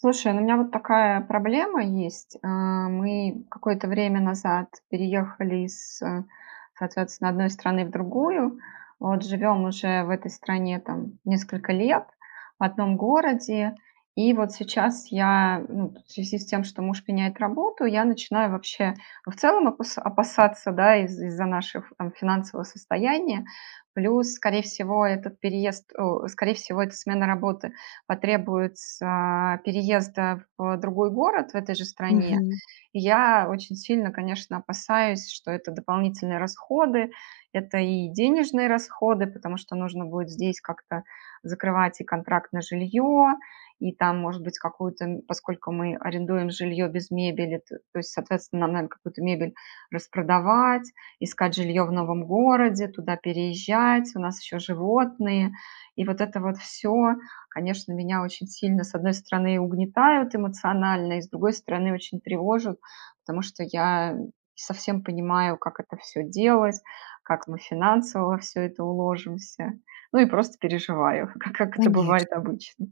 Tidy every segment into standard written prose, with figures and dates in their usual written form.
Слушай, ну у меня вот такая проблема есть. Мы какое-то время назад переехали соответственно, одной страны в другую. Вот живем уже в этой стране там несколько лет, в одном городе. И вот сейчас я, ну, в связи с тем, что муж меняет работу, я начинаю вообще в целом опасаться, да, из-за нашего там, финансового состояния. Плюс, скорее всего, этот скорее всего, это смена работы потребуется переезда в другой город в этой же стране. Мгм. И я очень сильно, конечно, опасаюсь, что это дополнительные расходы, это и денежные расходы, потому что нужно будет здесь как-то закрывать и контракт на жилье, и там, может быть, поскольку мы арендуем жилье без мебели, то есть, соответственно, нам надо какую-то мебель распродавать, искать жилье в новом городе, туда переезжать, у нас еще животные, и вот это вот все конечно, меня очень сильно, с одной стороны, угнетают эмоционально, и с другой стороны, очень тревожат, потому что я не совсем понимаю, как это все делать, как мы финансово во все это уложимся. Ну и просто переживаю, как это бывает Конечно, обычно.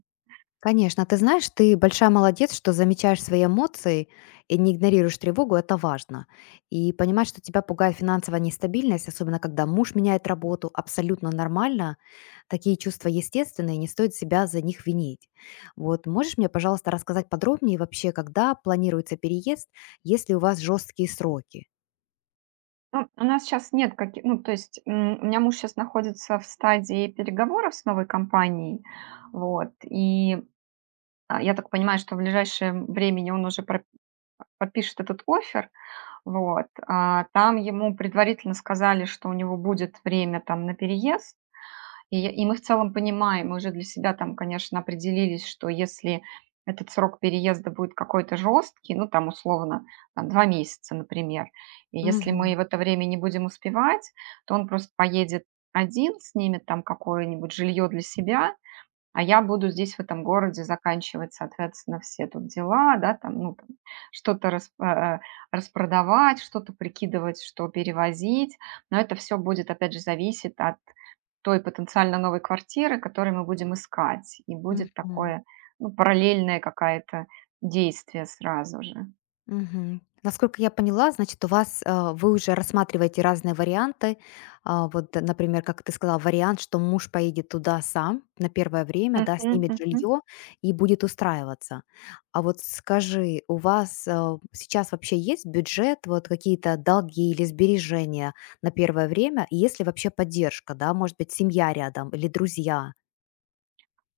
конечно. Ты знаешь, ты большая молодец, что замечаешь свои эмоции и не игнорируешь тревогу, это важно. И понимать, что тебя пугает финансовая нестабильность, особенно когда муж меняет работу, абсолютно нормально. Такие чувства естественные, не стоит себя за них винить. Вот, можешь мне, пожалуйста, рассказать подробнее вообще, когда планируется переезд, если у вас жесткие сроки? Ну, у нас сейчас нет каких... Ну, у меня муж сейчас находится в стадии переговоров с новой компанией, вот, я так понимаю, что в ближайшее время он уже подпишет этот офер. Там ему предварительно сказали, что у него будет время там на переезд, и я и мы в целом понимаем, мы уже для себя там, конечно, определились, что если этот срок переезда будет какой-то жесткий, ну, там, условно, там, 2 месяца, например, и если мы Мгм. в это время не будем успевать, то он просто поедет один, снимет там какое-нибудь жилье для себя, а я буду здесь, в этом городе, заканчивать, соответственно, все тут дела, да, там, ну, там, что-то рас- э, э, распродавать, что-то прикидывать, что перевозить. Но это все будет, опять же, зависеть от той потенциально новой квартиры, которую мы будем искать. И будет Мгм. такое, ну, параллельное какое-то действие сразу же. Мгм. Насколько я поняла, значит, у вас вы уже рассматриваете разные варианты. Например, как ты сказала, вариант, что муж поедет туда сам на первое время, да, Мгм, снимет мгм. жилье и будет устраиваться. А вот скажи, у вас сейчас вообще есть бюджет, вот какие-то долги или сбережения на первое время? И есть ли вообще поддержка, да, может быть, семья рядом или друзья?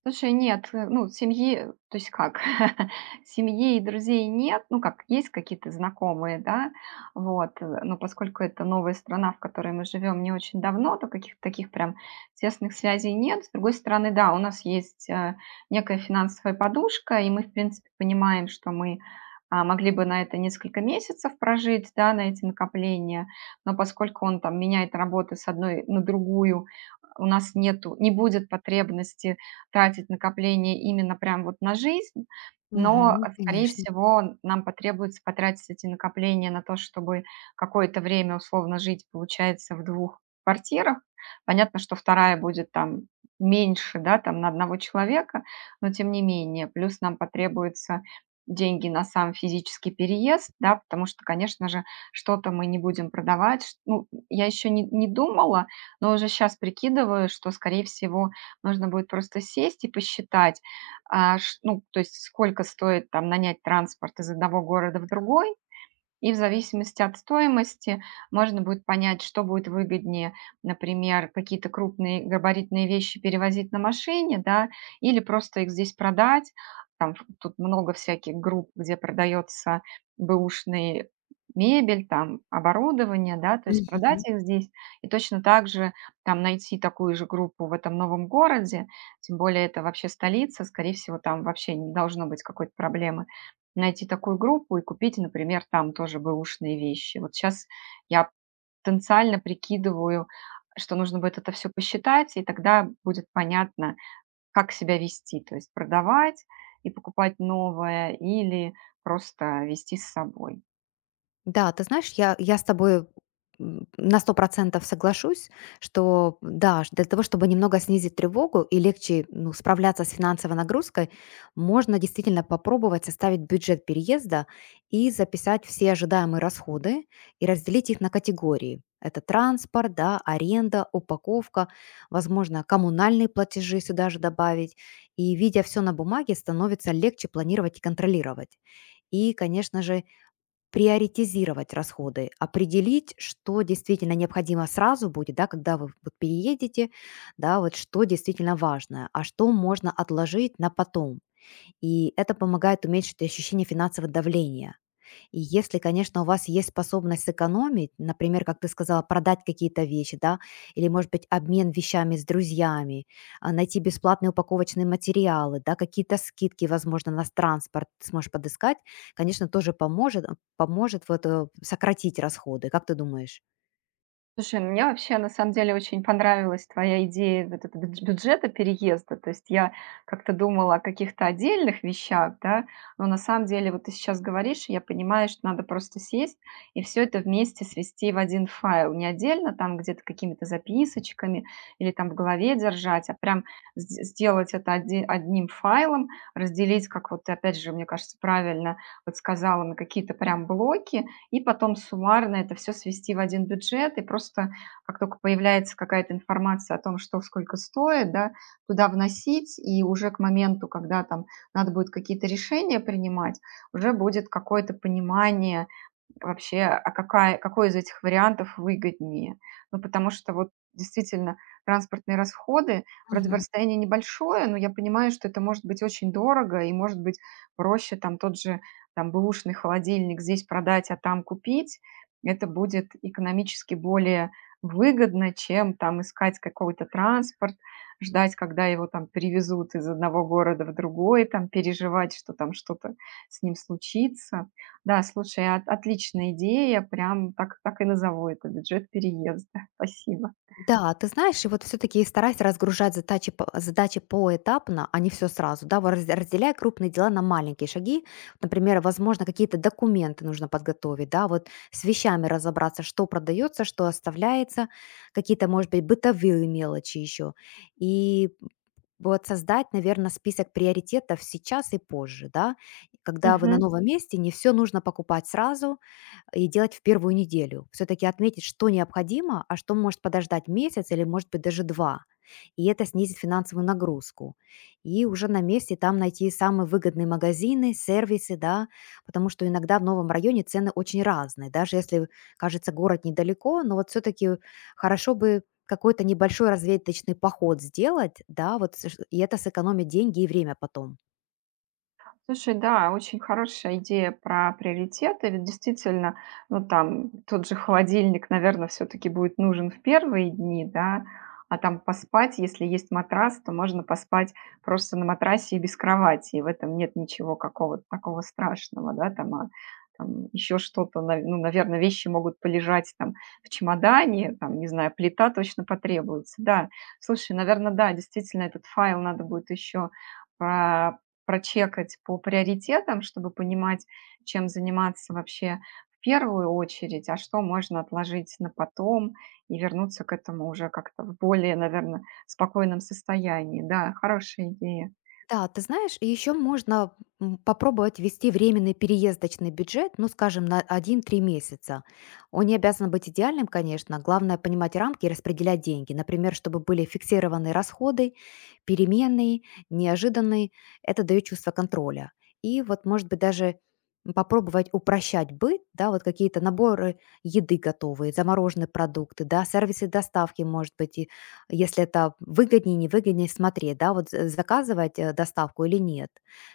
Слушай, нет, ну, семьи, то есть как, семьи и друзей нет, ну, как, есть какие-то знакомые, да, вот, но поскольку это новая страна, в которой мы живем не очень давно, то каких-то таких прям тесных связей нет. С другой стороны, да, у нас есть некая финансовая подушка, и мы, в принципе, понимаем, что мы могли бы на это несколько месяцев прожить, да, на эти накопления, но поскольку он там меняет работы с одной на другую, у нас нету, не будет потребности тратить накопления именно прям вот на жизнь, но, Мгм, э, скорее конечно. всего, нам потребуется потратить эти накопления на то, чтобы какое-то время условно жить, получается, в двух квартирах. Понятно, что вторая будет там меньше, да, там на одного человека, но тем не менее. Плюс нам потребуются деньги на сам физический переезд, да, потому что, конечно же, что-то мы не будем продавать. Ш ну, я еще не думала, но уже сейчас прикидываю, что, скорее всего, нужно будет просто сесть и посчитать, а, ш ну, то есть сколько стоит там нанять транспорт из одного города в другой, и в зависимости от стоимости можно будет понять, что будет выгоднее, например, какие-то крупные габаритные вещи перевозить на машине, да, или просто их здесь продать. Там тут много всяких групп, где продается бэушный мебель, там оборудование, да, то есть продать их здесь и точно так же там найти такую же группу в этом новом городе, тем более это вообще столица, скорее всего, там вообще не должно быть какой-то проблемы найти такую группу и купить, например, там тоже бэушные вещи. Вот сейчас я потенциально прикидываю, что нужно будет это все посчитать, и тогда будет понятно, как себя вести. То есть продавать и покупать новое или просто вести с собой. Да, ты знаешь, я с тобой на 100% соглашусь, что да, для того, чтобы немного снизить тревогу и легче, ну, справляться с финансовой нагрузкой, можно действительно попробовать составить бюджет переезда и записать все ожидаемые расходы и разделить их на категории. Это транспорт, да, аренда, упаковка, возможно, коммунальные платежи сюда же добавить. И видя все на бумаге, становится легче планировать и контролировать. И, конечно же, приоритизировать расходы, определить, что действительно необходимо сразу будет, да, когда вы вот переедете, да, вот что действительно важно, а что можно отложить на потом. И это помогает уменьшить ощущение финансового давления. И если, конечно, у вас есть способность сэкономить, например, как ты сказала, продать какие-то вещи, да, или, может быть, обмен вещами с друзьями, а, найти бесплатные упаковочные материалы, да, какие-то скидки, возможно, на транспорт ты сможешь подыскать, конечно, тоже поможет вот, сократить расходы. Как ты думаешь? Слушай, ну, мне вообще на самом деле очень понравилась твоя идея вот это бюджета переезда. То есть я как-то думала о каких-то отдельных вещах, да, но на самом деле вот ты сейчас говоришь, и я понимаю, что надо просто сесть и все это вместе свести в один файл. Не отдельно там где-то какими-то записочками или там в голове держать, а прям сделать это одним файлом, разделить, как вот ты опять же, мне кажется, правильно вот сказала на какие-то прям блоки, и потом суммарно это все свести в один бюджет, и просто как только появляется какая-то информация о том, что сколько стоит, да, туда вносить, и уже к моменту, когда там надо будет какие-то решения принимать, уже будет какое-то понимание. Вообще, а какая какой из этих вариантов выгоднее? Ну, потому что вот действительно транспортные расходы, вроде бы Мгм. расстояние небольшое, но я понимаю, что это может быть очень дорого и, может быть, проще там тот же бэушный холодильник здесь продать, а там купить. Это будет экономически более выгодно, чем там искать какой-то транспорт, ждать, когда его там привезут из одного города в другой, там переживать, что там что-то с ним случится. Да, слушай, от отличная идея. Прям так и назову это- бюджет переезда. Спасибо. Да, ты знаешь, и вот все-таки старайся разгружать задачи, задачи поэтапно, а не все сразу. Да, вот разделяй крупные дела на маленькие шаги. Например, возможно, какие-то документы нужно подготовить, да, вот с вещами разобраться, что продается, что оставляется, какие-то, может быть, бытовые мелочи еще. И вот создать, наверное, список приоритетов сейчас и позже, да, когда вы на Мгм. новом месте, не все нужно покупать сразу, и делать в первую неделю. Все-таки отметить, что необходимо, а что может подождать месяц или, может быть, даже два. И это снизит финансовую нагрузку. И уже на месте там найти самые выгодные магазины, сервисы, да, потому что иногда в новом районе цены очень разные. Даже если, кажется, город недалеко, но вот все-таки хорошо бы какой-то небольшой разведочный поход сделать, да, вот, и это сэкономит деньги и время потом. Слушай, да, очень хорошая идея про приоритеты. Ведь действительно, ну там тот же холодильник, наверное, все-таки будет нужен в первые дни, да, а там поспать, если есть матрас, то можно поспать просто на матрасе и без кровати. И в этом нет ничего какого-то такого страшного, да, там, а, там еще что-то, ну, наверное, вещи могут полежать там в чемодане, там, не знаю, плита точно потребуется, да. Слушай, наверное, да, действительно, этот файл надо будет еще прочекать по приоритетам, чтобы понимать, чем заниматься вообще в первую очередь, а что можно отложить на потом и вернуться к этому уже как-то в более, наверное, спокойном состоянии. Да, хорошая идея. Да, ты знаешь, и еще можно, попробовать ввести временный переездочный бюджет, ну, скажем, на 1-3 месяца. Он не обязан быть идеальным, конечно. Главное понимать рамки и распределять деньги. Например, чтобы были фиксированные расходы, переменные, неожиданные. Это дает чувство контроля. И вот, может быть, даже попробовать упрощать быт, да, вот какие-то наборы еды готовые, замороженные продукты, да, сервисы доставки, может быть, и если это выгоднее, невыгоднее смотреть, да, вот заказывать, доставку или нет.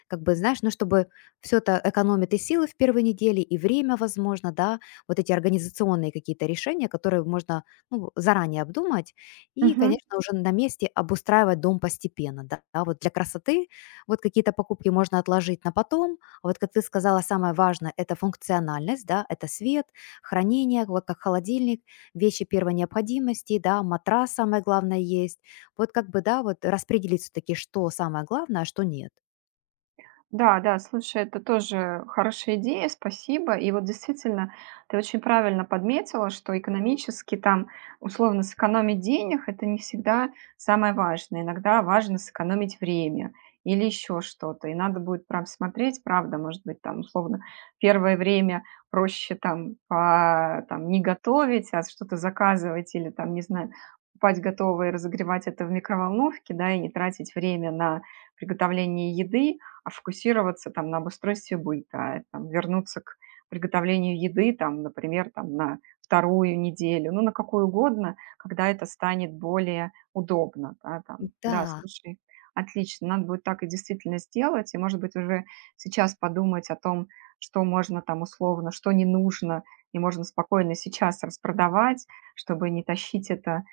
Как бы, знаешь, ну, чтобы все это экономит и силы в первой неделе, и время, возможно, да, вот эти организационные какие-то решения, которые можно, ну, заранее обдумать, и, Мгм. конечно, уже на месте обустраивать дом постепенно, да, да, вот для красоты вот какие-то покупки можно отложить на потом, а вот, как ты сказала, самое важное– это функциональность, да, это свет, хранение, вот как холодильник, вещи первой необходимости, да, матрас самое главное есть. Вот как бы, да, вот распределить все-таки, что самое главное, а что нет. Да, да, слушай, это тоже хорошая идея, спасибо. И вот действительно, ты очень правильно подметила, что экономически там, условно, сэкономить денег– это не всегда самое важное. Иногда важно сэкономить время или еще что-то. И надо будет прям смотреть, правда, может быть, там, условно, первое время проще там, там не готовить, а что-то заказывать или там, не знаю, покупать готовое, разогревать это в микроволновке, да, и не тратить время на приготовление еды, а фокусироваться там на обустройстве быта, а там, вернуться к приготовлению еды, там, например, там, на вторую неделю, ну, на какую угодно, когда это станет более удобно. Да, там. Да, Да, слушай, отлично, надо будет так и действительно сделать, и, может быть, уже сейчас подумать о том, что можно там условно, что не нужно, и можно спокойно сейчас распродавать, чтобы не тащить это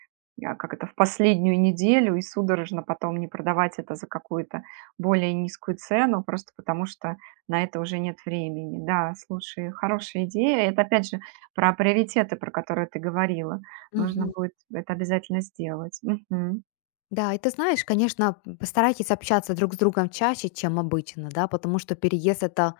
а, как это, в последнюю неделю и судорожно потом не продавать это за какую-то более низкую цену, просто потому что на это уже нет времени. Да, слушай, хорошая идея. Это опять же про приоритеты, про которые ты говорила. Нужно мгм. будет это обязательно сделать. Мгм. Да, и ты знаешь, конечно, постарайтесь общаться друг с другом чаще, чем обычно, да, потому что переезд это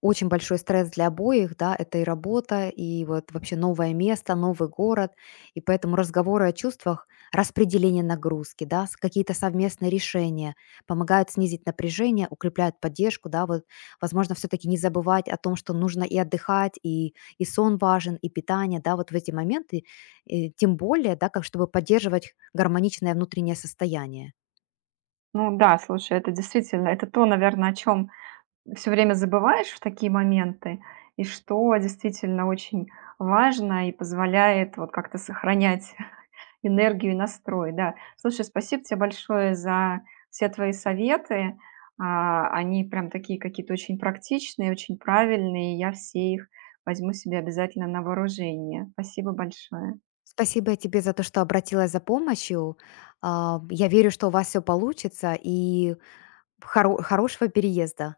очень большой стресс для обоих, да, это и работа, и вот вообще новое место, новый город, и поэтому разговоры о чувствах, распределение нагрузки, да, какие-то совместные решения помогают снизить напряжение, укрепляют поддержку, да, вот, возможно, все-таки не забывать о том, что нужно и отдыхать, и сон важен, и питание, да, вот в эти моменты, тем более, да, как чтобы поддерживать гармоничное внутреннее состояние. Ну да, слушай, это действительно, это то, наверное, о чем все время забываешь в такие моменты, и что действительно очень важно и позволяет вот как-то сохранять энергию и настрой, да. Слушай, спасибо тебе большое за все твои советы. Они прям такие какие-то очень практичные, очень правильные. Я все их возьму себе обязательно на вооружение. Спасибо большое. Спасибо тебе за то, что обратилась за помощью. Я верю, что у вас все получится, и хорошего переезда.